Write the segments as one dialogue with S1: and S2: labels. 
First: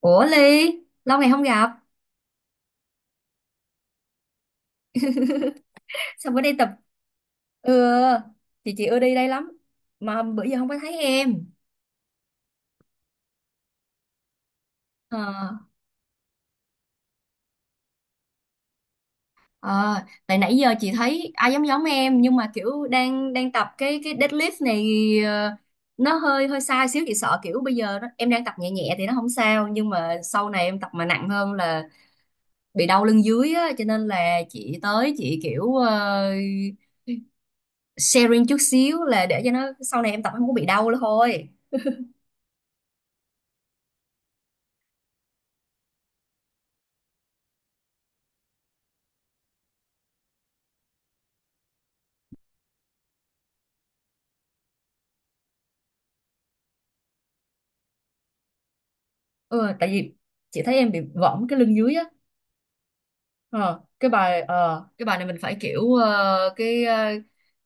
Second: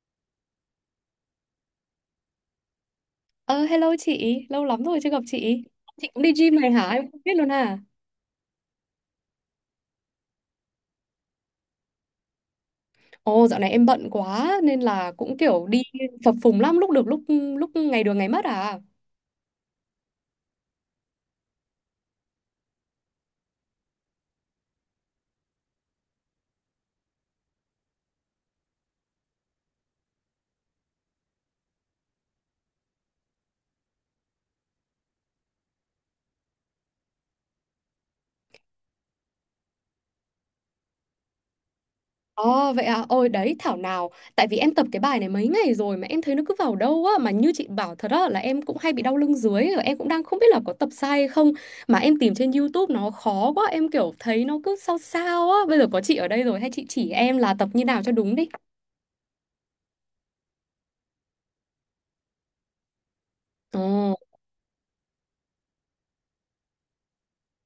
S1: Ủa Ly, lâu ngày không gặp,
S2: Ờ, hello chị, lâu lắm rồi chưa gặp chị. Chị cũng
S1: sao
S2: đi
S1: bữa đây
S2: gym
S1: tập?
S2: này hả? Em không biết luôn
S1: ừ,
S2: à.
S1: chị ưa đi đây lắm mà bữa giờ không có thấy em.
S2: Ồ, dạo này em bận quá nên là
S1: Ờ
S2: cũng kiểu đi phập phùng lắm, lúc được lúc lúc ngày được ngày mất à.
S1: ờ, Tại nãy giờ chị thấy ai giống giống em, nhưng mà kiểu đang đang tập cái deadlift này, ờ, nó hơi hơi sai xíu. Chị sợ kiểu bây giờ nó, em đang tập nhẹ nhẹ thì nó không sao, nhưng mà sau này em tập mà nặng hơn là bị đau lưng dưới á, cho nên là chị tới chị kiểu sharing chút xíu là để cho nó sau này em tập không có bị đau nữa thôi.
S2: Ồ vậy à, ôi đấy thảo nào. Tại vì em tập cái bài này mấy ngày rồi mà em thấy nó cứ vào đâu á, mà như chị bảo thật á, là em cũng hay bị đau lưng dưới và em cũng đang không biết là có tập sai hay không, mà em tìm trên YouTube nó khó quá, em kiểu thấy nó cứ sao sao á. Bây giờ có chị ở đây rồi hay chị chỉ em là tập như nào cho đúng đi.
S1: Ừ, tại vì chị thấy em bị võng cái lưng dưới á.
S2: Ồ,
S1: Cái bài này mình phải kiểu,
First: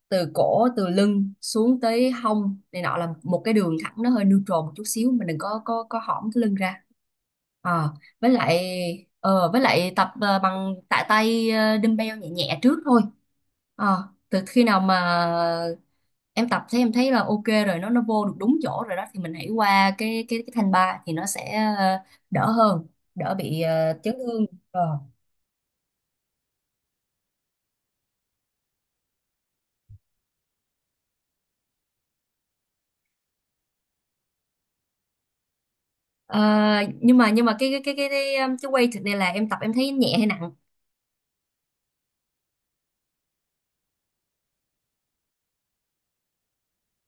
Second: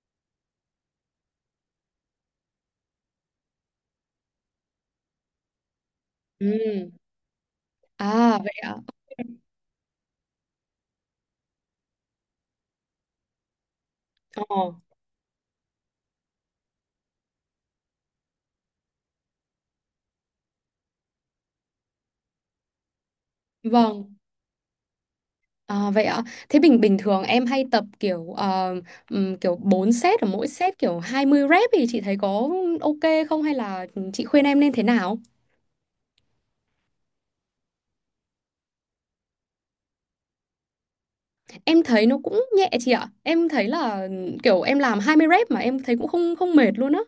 S1: từ cổ, từ lưng xuống tới hông này nọ là một cái đường thẳng, nó hơi neutral một chút xíu, mình đừng có hõm cái
S2: ừ.
S1: lưng ra. Ờ, với
S2: À vậy
S1: lại
S2: ạ.
S1: với lại tập bằng tạ tay, dumbbell nhẹ nhẹ trước thôi. Từ
S2: Ờ.
S1: khi nào mà em tập thấy em thấy là ok rồi, nó vô được đúng chỗ rồi đó, thì mình hãy qua cái thanh ba thì nó sẽ đỡ hơn, đỡ bị
S2: Vâng,
S1: chấn thương. Ờ.
S2: à, vậy ạ. Thế bình bình thường em hay tập kiểu kiểu 4 set, ở mỗi set kiểu 20 rep thì chị thấy có ok không, hay là chị khuyên em nên thế nào?
S1: Ờ, nhưng mà cái weight này là em tập em thấy nhẹ hay nặng?
S2: Em thấy nó cũng nhẹ chị ạ. Em thấy là kiểu em làm 20 rep mà em thấy cũng không không mệt luôn á.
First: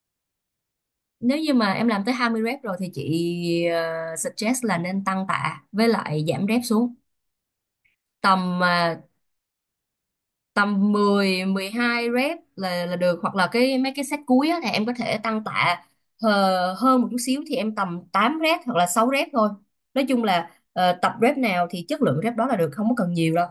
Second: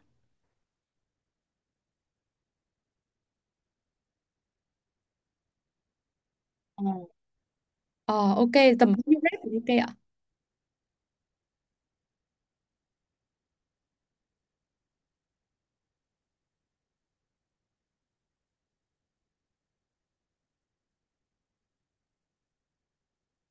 S1: Nếu như mà em làm tới 20 rep rồi thì chị suggest là nên tăng tạ, với lại giảm rep
S2: Ờ.
S1: xuống
S2: Ờ, ok,
S1: tầm
S2: tầm
S1: ờ,
S2: bao nhiêu rep thì ok ạ?
S1: tầm 10 12 rep là được. Hoặc là mấy cái set cuối á, thì em có thể tăng tạ hơn một chút xíu, thì em tầm 8 rep hoặc là 6 rep thôi. Nói chung là tập rep nào thì chất lượng rep đó là được, không có cần nhiều đâu.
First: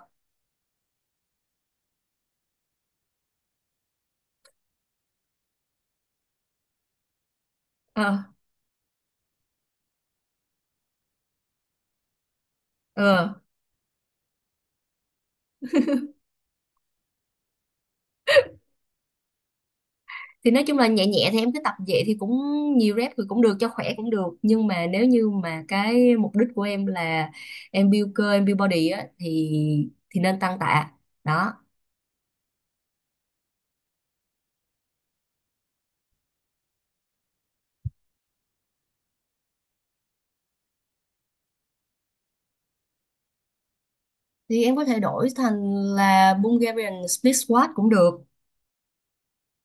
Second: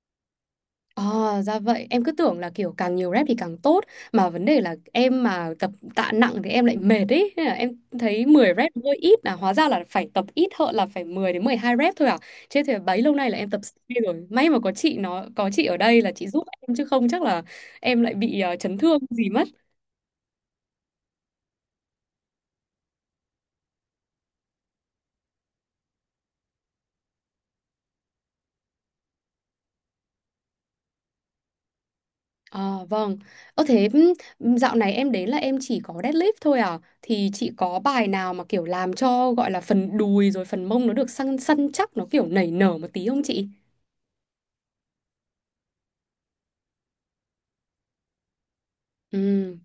S2: Ờ, ra vậy. Em cứ tưởng là kiểu càng nhiều rep thì càng tốt. Mà vấn đề là em mà tập tạ nặng thì em lại mệt ấy. Nên là em
S1: Ờ,
S2: thấy 10 rep hơi ít, là hóa ra là phải tập ít hơn, là phải 10 đến 12 rep thôi à. Chứ thì bấy lâu nay
S1: ờ.
S2: là em tập C rồi. May mà có chị nó có chị ở đây là chị giúp em, chứ không chắc là em lại bị chấn thương gì mất.
S1: Thì nói chung là nhẹ nhẹ thì em cứ tập vậy thì cũng, nhiều rep thì cũng được cho khỏe cũng được, nhưng mà nếu như mà cái mục đích của em là em build cơ em build body á, thì nên tăng tạ đó.
S2: À, vâng. Ơ thế dạo này em đến là em chỉ có deadlift thôi à? Thì chị có bài nào mà kiểu làm cho gọi là phần đùi rồi phần mông nó được săn săn chắc, nó kiểu nảy nở một tí không chị?
S1: Thì em có thể đổi thành là Bulgarian split squat cũng được.
S2: Ừ.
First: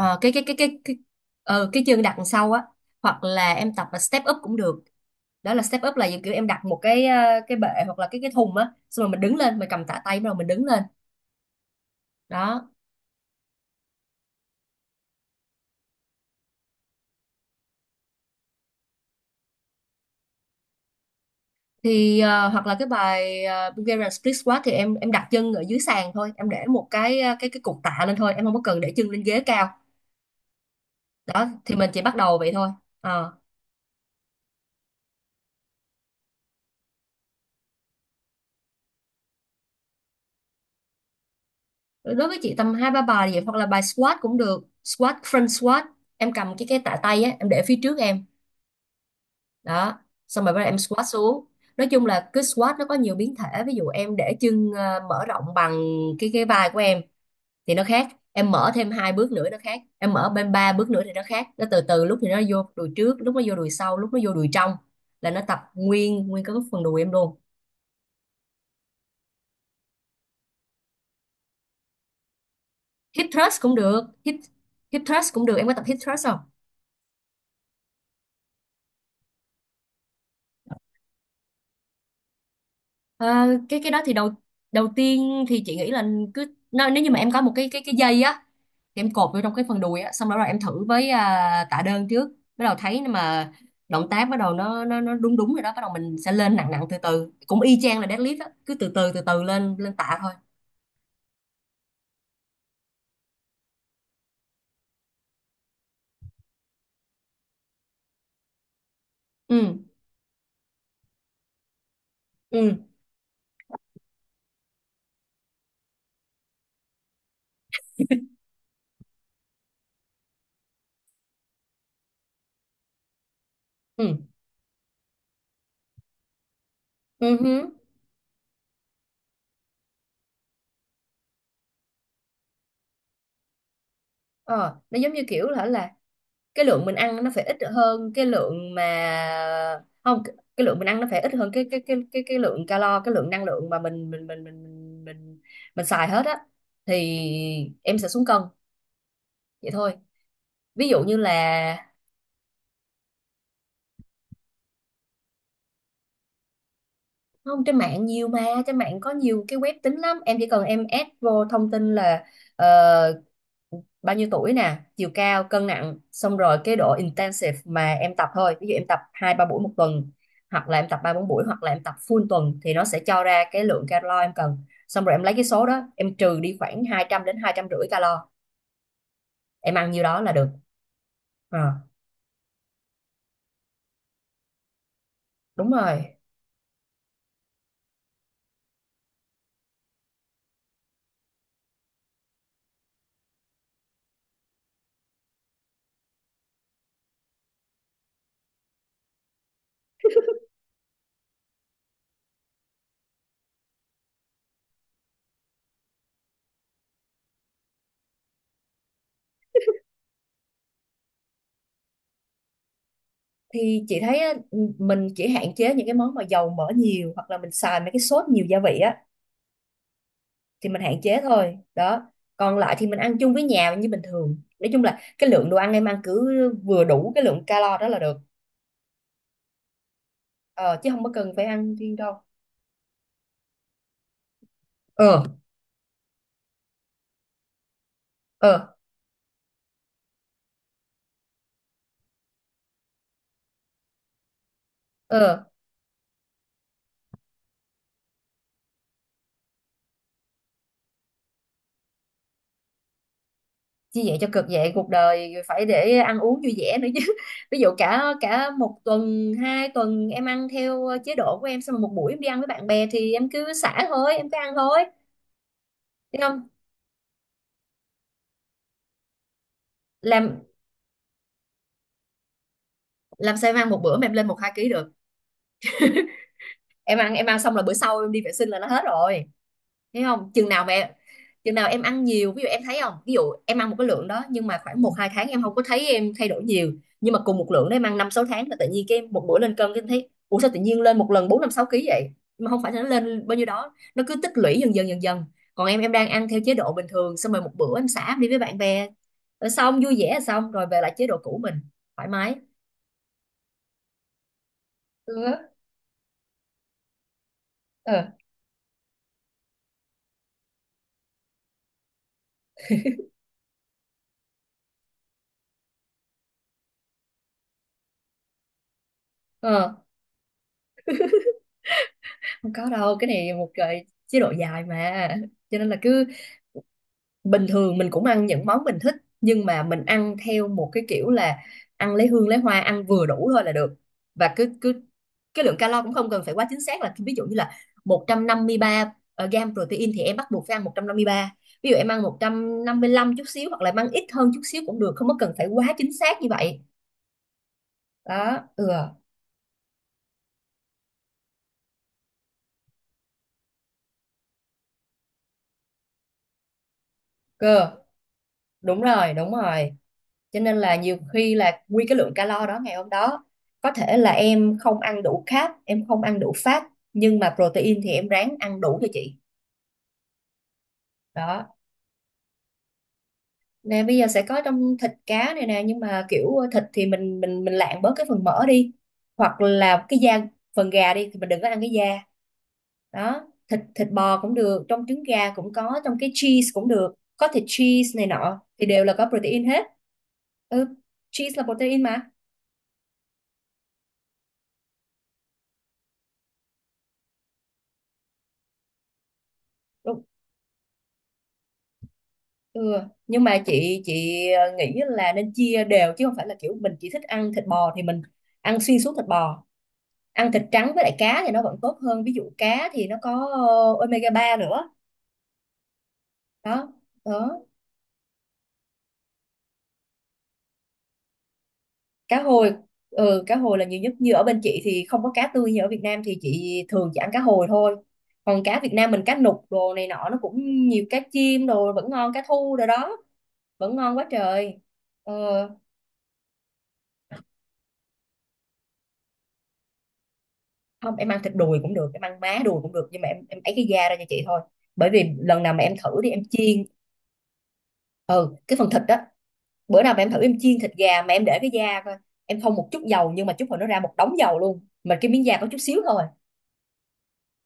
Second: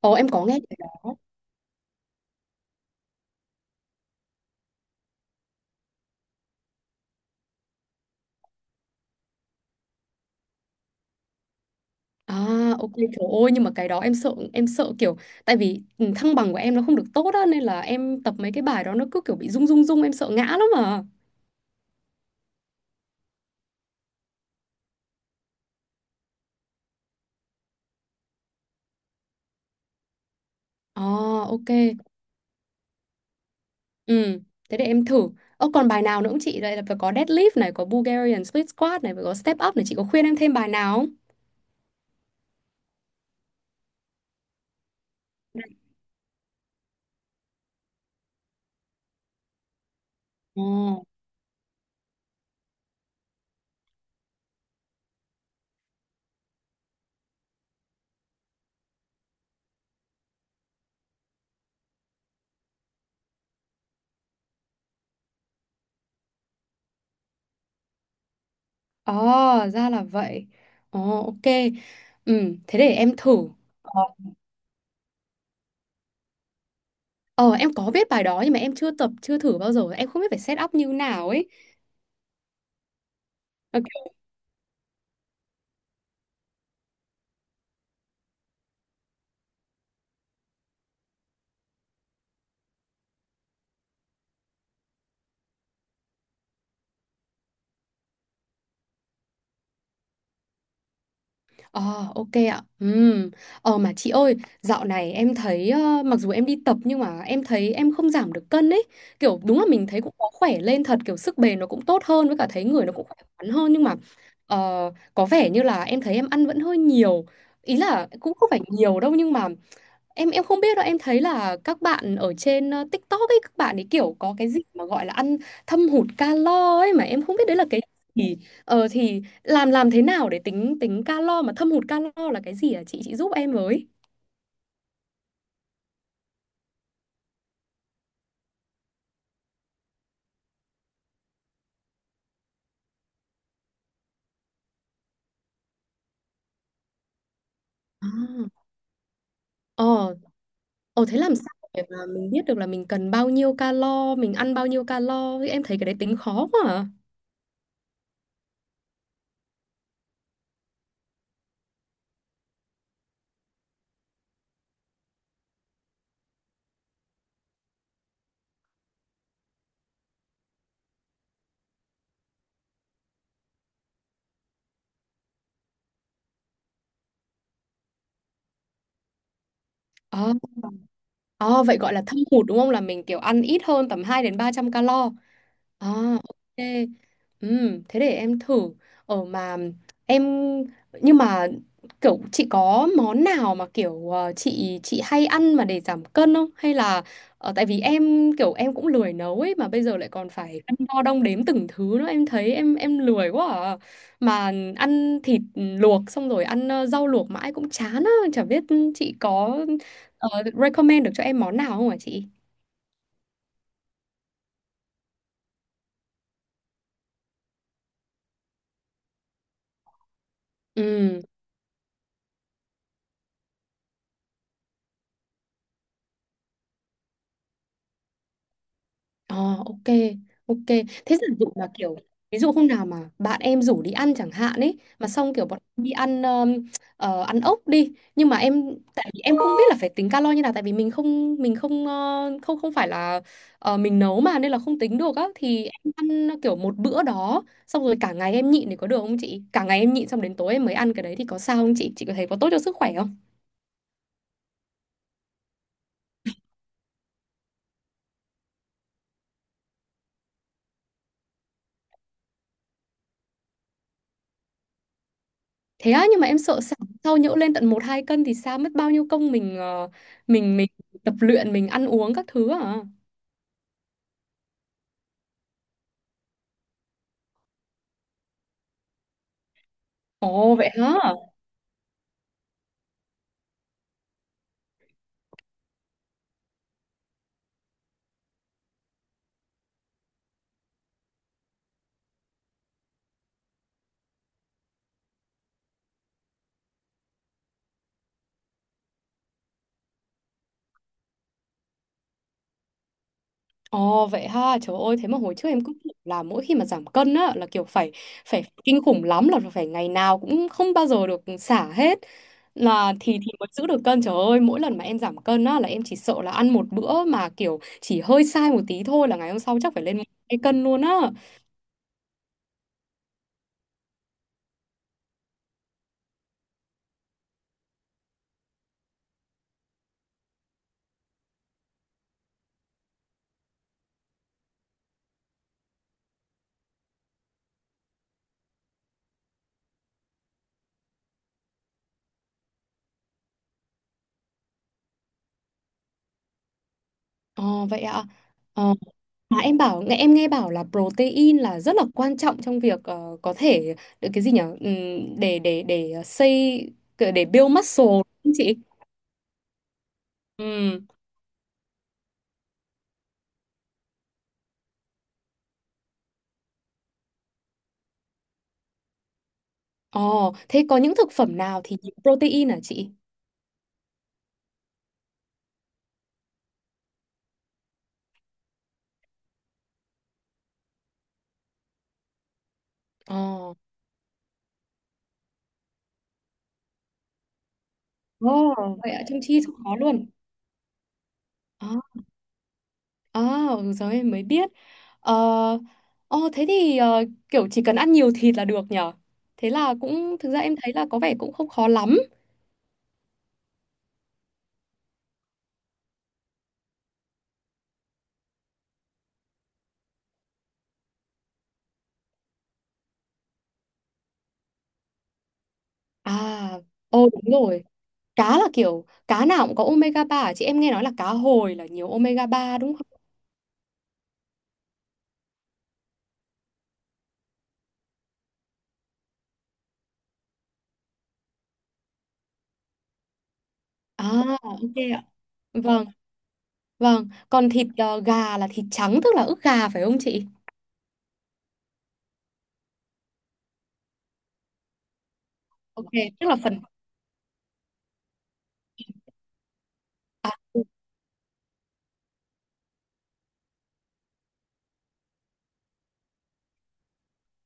S2: Ồ em
S1: cái cái
S2: có
S1: cái
S2: nghe cái
S1: cái cái
S2: đó.
S1: cái chương đặt đằng sau á, hoặc là em tập là step up cũng được. Đó là step up là kiểu em đặt một cái bệ hoặc là cái thùng á, xong rồi mình đứng lên, mình cầm tạ tay, bắt đầu mình đứng lên
S2: À
S1: đó.
S2: ok, trời ơi, nhưng mà cái đó em sợ kiểu, tại vì thăng bằng của em nó không được tốt á, nên là em tập mấy cái bài đó nó cứ kiểu bị rung rung rung, em sợ ngã lắm mà.
S1: Thì hoặc là Bulgarian split squat thì em đặt chân ở dưới sàn thôi, em để một cái ờ, cái cục tạ lên thôi, em không có cần để chân lên ghế cao
S2: À. Ờ,
S1: đó,
S2: ok.
S1: thì mình chỉ bắt đầu vậy thôi. Ờ.
S2: Ừ, thế để em thử. Ơ còn bài nào nữa không chị? Đây là phải có deadlift này, có Bulgarian split squat này, phải có step up này, chị có khuyên em thêm bài nào không?
S1: Đối với chị tầm hai ba bài vậy, hoặc là bài squat cũng được, squat, front squat. Em cầm cái tạ tay á, em để phía trước em đó, xong rồi bắt
S2: Ồ.
S1: đầu em squat xuống. Nói chung là cứ squat nó có nhiều biến thể, ví dụ em để chân mở rộng bằng cái vai của em thì nó khác, em mở thêm hai bước nữa nó khác, em mở bên ba bước nữa thì nó khác. Nó từ từ, lúc thì nó vô đùi trước, lúc nó vô đùi sau, lúc nó vô đùi trong, là nó tập nguyên nguyên cái phần đùi em luôn.
S2: Ờ, ra là vậy. Ồ ok. Ừ, thế để em
S1: Hip
S2: thử.
S1: thrust cũng được,
S2: Ờ.
S1: hip hip thrust cũng được. Em có tập hip thrust không?
S2: Ờ, em có biết bài đó nhưng mà em chưa tập, chưa thử bao giờ, em không biết phải set up như nào ấy.
S1: Ờ, cái đó
S2: Ok.
S1: thì đầu đầu tiên thì chị nghĩ là cứ, nếu như mà em có một cái dây á, thì em cột vô trong cái phần đùi á, xong đó rồi em thử với tạ đơn trước. Bắt đầu thấy mà động tác bắt đầu nó đúng đúng rồi đó, bắt đầu mình sẽ lên nặng nặng từ từ, cũng y chang là deadlift á, cứ từ từ từ từ lên lên tạ thôi.
S2: Ờ, ok ạ. Ừm. Ờ mà chị ơi, dạo này em thấy mặc dù em đi tập nhưng mà em thấy em không giảm được cân ấy. Kiểu đúng là
S1: Ừ,
S2: mình thấy cũng có khỏe lên thật, kiểu sức bền nó cũng tốt hơn, với cả thấy
S1: ừ,
S2: người nó cũng khỏe khoắn hơn, nhưng mà ờ, có vẻ như là em thấy em ăn vẫn hơi nhiều. Ý là cũng không phải nhiều đâu nhưng mà em không biết đâu, em thấy là các bạn ở trên TikTok ấy, các bạn ấy kiểu
S1: ừ,
S2: có cái gì mà gọi là ăn thâm hụt calo ấy, mà em không
S1: ừ
S2: biết đấy
S1: hứ.
S2: là cái gì. Ờ, thì làm thế nào để tính tính calo, mà thâm hụt calo là cái gì à, chị giúp em với.
S1: Ờ nó giống như kiểu là cái lượng mình ăn nó phải ít hơn cái lượng mà, không, cái lượng mình ăn nó phải ít hơn cái lượng năng lượng mà mình mình, mình xài hết á, thì em
S2: À.
S1: sẽ xuống cân vậy thôi.
S2: Ờ
S1: Ví dụ
S2: ờ
S1: như
S2: thế làm sao
S1: là,
S2: để mà mình biết được là mình cần bao nhiêu calo, mình ăn bao nhiêu calo, em thấy cái đấy tính khó quá. À.
S1: không, trên mạng nhiều mà, trên mạng có nhiều cái web tính lắm, em chỉ cần em add vô thông tin là ờ, bao nhiêu tuổi nè, chiều cao, cân nặng, xong rồi cái độ intensive mà em tập thôi. Ví dụ em tập hai ba buổi một tuần, hoặc là em tập ba bốn buổi, hoặc là em tập full tuần, thì nó sẽ cho ra cái lượng calo em cần. Xong rồi em lấy cái số đó em trừ đi khoảng 200 đến 250 calo, em ăn nhiêu đó là
S2: Ờ,
S1: được.
S2: ờ, vậy
S1: Ờ,
S2: gọi là thâm hụt đúng không? Là mình kiểu ăn ít hơn tầm 200 đến 300 calo.
S1: Đúng
S2: À,
S1: rồi.
S2: ok. Thế để em thử. Ở mà em nhưng mà kiểu chị có món nào mà kiểu chị hay ăn mà để giảm cân không? Hay là tại vì em kiểu em cũng lười nấu ấy, mà bây giờ lại còn phải cân đo đong đếm từng thứ nữa, em thấy em lười quá à. Mà ăn thịt luộc xong rồi ăn rau luộc mãi cũng chán á, chả biết chị có ờ, recommend được cho em món nào không hả chị?
S1: Thì chị thấy á, mình chỉ hạn chế những cái món mà dầu mỡ nhiều, hoặc là mình xài mấy cái sốt nhiều gia vị á thì mình hạn
S2: Ừ.
S1: chế thôi đó. Còn lại thì mình ăn chung với nhà như bình thường, nói chung là cái lượng đồ ăn em ăn cứ vừa đủ cái lượng calo đó là được,
S2: Ờ, ok, ok.
S1: ờ, chứ không có
S2: Thế giả
S1: cần phải
S2: dụ mà
S1: ăn riêng
S2: kiểu
S1: đâu.
S2: ví dụ hôm nào mà bạn em rủ đi ăn chẳng hạn ấy, mà
S1: Ờ,
S2: xong kiểu bọn em đi ăn ăn ốc đi, nhưng mà em,
S1: ờ,
S2: tại vì em không biết là phải tính calo như nào, tại vì mình không không không phải là mình nấu mà, nên là không tính được á,
S1: ờ.
S2: thì em ăn kiểu một bữa đó xong rồi cả ngày em nhịn thì có được không chị? Cả ngày em nhịn xong đến tối em mới ăn cái đấy thì có sao không chị? Chị có thấy có tốt cho sức khỏe không?
S1: Như vậy cho cực, vậy cuộc đời phải để ăn uống vui vẻ nữa chứ! Ví dụ cả cả một tuần hai tuần em ăn theo chế độ của em, xong rồi một buổi em đi ăn với bạn bè thì em cứ xả thôi, em cứ ăn thôi.
S2: Thế á, nhưng
S1: Thấy
S2: mà em
S1: không?
S2: sợ sau, sau nhỡ lên tận một hai cân thì sao, mất bao nhiêu công mình
S1: làm
S2: mình tập luyện, mình ăn uống các thứ à?
S1: làm sao em ăn một bữa mà em lên một hai ký được? Em ăn xong là bữa sau em đi vệ sinh là nó hết rồi. Thấy không,
S2: Ồ vậy hả?
S1: chừng nào em ăn nhiều. Ví dụ em thấy không, ví dụ em ăn một cái lượng đó, nhưng mà khoảng một hai tháng em không có thấy em thay đổi nhiều, nhưng mà cùng một lượng đó em ăn năm sáu tháng là tự nhiên cái em một bữa lên cân, cái em thấy ủa sao tự nhiên lên một lần bốn năm sáu ký vậy. Nhưng mà không phải là nó lên bao nhiêu đó, nó cứ tích lũy dần dần dần dần. Còn em đang ăn theo chế độ bình thường, xong rồi một bữa em xả em đi với bạn bè, rồi xong vui vẻ, xong rồi về lại chế độ cũ, mình thoải mái.
S2: Ồ vậy ha. Trời ơi, thế mà hồi
S1: Ừ.
S2: trước em cứ tưởng là mỗi khi mà giảm cân á là kiểu phải,
S1: Ờ,
S2: phải kinh khủng lắm, là phải ngày nào cũng không bao giờ được xả hết. Là thì mới giữ được cân. Trời ơi, mỗi lần mà em giảm cân á là em chỉ sợ là ăn một bữa mà kiểu chỉ hơi sai một tí thôi là ngày hôm sau chắc
S1: ờ.
S2: phải lên 2 cân luôn á.
S1: Không có đâu, cái này một cái chế độ dài mà, cho nên là cứ bình thường mình cũng ăn những món mình thích, nhưng mà mình ăn theo một cái kiểu là ăn lấy hương lấy hoa, ăn vừa đủ thôi là được. Và cứ cứ cái lượng calo cũng không cần phải quá chính xác, là ví dụ như là 153 gram protein thì em bắt buộc phải ăn một trăm năm mươi ba, ví dụ em ăn 155 chút xíu, hoặc là em ăn ít hơn chút xíu cũng được, không có cần phải quá chính xác như vậy.
S2: Ồ vậy ạ.
S1: Đó. Ừ.
S2: Ờ. Mà em nghe bảo là protein là rất là quan trọng trong việc có thể được cái gì nhỉ? Để build
S1: Cơ.
S2: muscle đúng không chị?
S1: Đúng rồi, đúng rồi. Cho nên là
S2: Ừ.
S1: nhiều khi là nguyên cái lượng calo đó ngày hôm đó có thể là em không ăn đủ carb, em không ăn đủ fat, nhưng mà protein thì em ráng ăn đủ cho chị.
S2: Ồ, thế có những thực phẩm
S1: Đó.
S2: nào thì nhiều protein hả chị?
S1: Nè, bây giờ sẽ có trong thịt cá này nè, nhưng mà kiểu thịt thì mình lạng bớt cái phần mỡ đi, hoặc là cái da phần gà đi thì mình đừng có ăn cái da đó.
S2: Ồ.
S1: Thịt thịt bò cũng được, trong trứng gà cũng có, trong cái cheese cũng được, có thịt cheese này
S2: Ồ,
S1: nọ thì đều
S2: vậy
S1: là
S2: ạ,
S1: có
S2: trong chi
S1: protein
S2: không
S1: hết.
S2: có luôn.
S1: Ừ, cheese là
S2: Ờ.
S1: protein mà.
S2: À, ừ, giờ em mới biết. Ờ, ồ, thế thì kiểu chỉ cần ăn nhiều thịt là được nhở? Thế là cũng thực ra em thấy là có vẻ cũng không khó lắm.
S1: Ừ. Nhưng mà chị nghĩ là nên chia đều, chứ không phải là kiểu mình chỉ thích ăn thịt bò thì mình ăn xuyên suốt thịt bò. Ăn thịt trắng với lại cá thì nó vẫn tốt hơn, ví dụ cá thì nó có omega-3 nữa
S2: À,
S1: đó,
S2: ồ đúng
S1: đó.
S2: rồi. Cá là kiểu cá nào cũng có omega 3 à? Chị em nghe nói là cá hồi là nhiều
S1: Cá
S2: omega
S1: hồi,
S2: ba đúng không?
S1: ừ, cá hồi là nhiều nhất. Như ở bên chị thì không có cá tươi, như ở Việt Nam thì chị thường chỉ ăn cá hồi thôi, còn cá Việt Nam mình, cá nục đồ này nọ nó cũng nhiều, cá chim đồ vẫn ngon, cá thu đồ đó vẫn ngon quá
S2: À
S1: trời.
S2: ok ạ.
S1: ờ
S2: Vâng, vâng. Còn thịt gà là thịt trắng tức là ức gà phải không chị?
S1: Không, em ăn thịt đùi cũng được, em ăn má đùi cũng được, nhưng mà em ấy cái da ra cho chị thôi, bởi vì lần nào mà em
S2: Ok,
S1: thử đi em
S2: tức là phần.
S1: chiên. Ừ, cái phần thịt đó. Bữa nào mà em thử
S2: À.
S1: em chiên thịt gà mà em để cái da coi, em không một chút dầu nhưng mà chút hồi nó ra một đống dầu luôn, mà cái miếng da có chút xíu thôi.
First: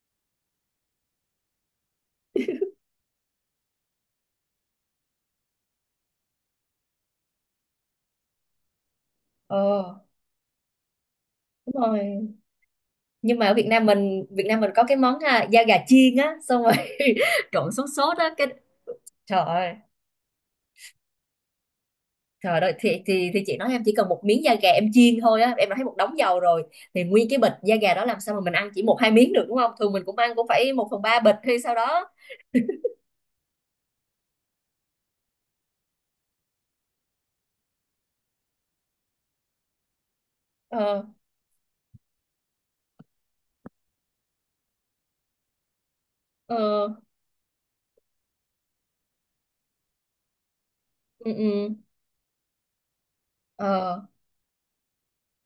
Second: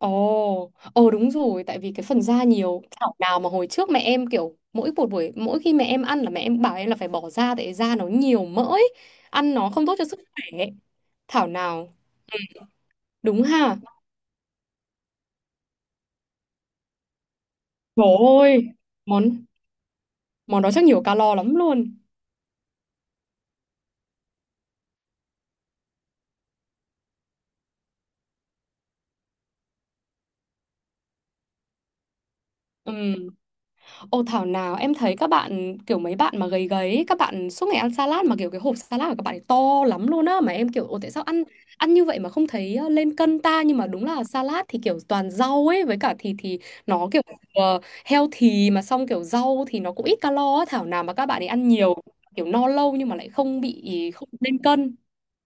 S2: Ồ, ồ đúng rồi, tại vì cái phần da nhiều, thảo nào mà hồi trước mẹ em kiểu mỗi một buổi mỗi khi mẹ em ăn là mẹ em bảo em là phải bỏ da, tại da nó nhiều mỡ ấy. Ăn nó không tốt
S1: ờ
S2: cho sức khỏe ấy. Thảo
S1: Đúng
S2: nào,
S1: rồi. Nhưng
S2: đúng
S1: mà ở Việt
S2: ha.
S1: Nam mình, có cái món, da gà chiên á, xong rồi trộn sốt
S2: Trời
S1: sốt á cái.
S2: ơi, món
S1: Trời ơi!
S2: món đó chắc nhiều calo lắm luôn.
S1: Trời ơi, thì chị nói em chỉ cần một miếng da gà em chiên thôi á, em đã thấy một đống dầu rồi. Thì nguyên cái bịch da gà đó làm sao mà mình ăn chỉ một hai miếng được, đúng không? Thường mình cũng ăn cũng phải một phần ba bịch hay sao đó.
S2: Ừ. Ô thảo nào em thấy các bạn kiểu mấy bạn mà gầy gầy ấy, các bạn suốt ngày ăn salad mà kiểu cái hộp salad của các bạn ấy to lắm luôn á, mà em kiểu ồ
S1: Ờ,
S2: tại sao ăn ăn như vậy mà không thấy lên cân ta, nhưng mà đúng là salad thì kiểu toàn rau ấy với cả thịt thì
S1: ờ,
S2: nó kiểu healthy mà, xong kiểu rau thì nó cũng ít calo á, thảo nào mà các
S1: ừ,
S2: bạn ấy ăn
S1: ừ,
S2: nhiều kiểu no lâu nhưng mà lại không
S1: ờ,
S2: bị, không lên cân.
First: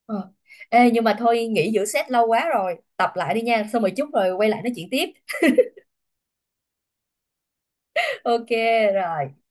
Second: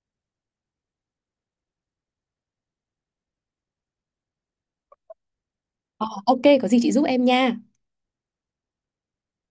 S1: ờ. Ê, nhưng mà thôi, nghỉ giữa set lâu quá rồi, tập lại đi nha, xong rồi chút rồi quay lại nói chuyện tiếp.
S2: Ờ, ok có gì chị giúp em nha.
S1: Ok, rồi.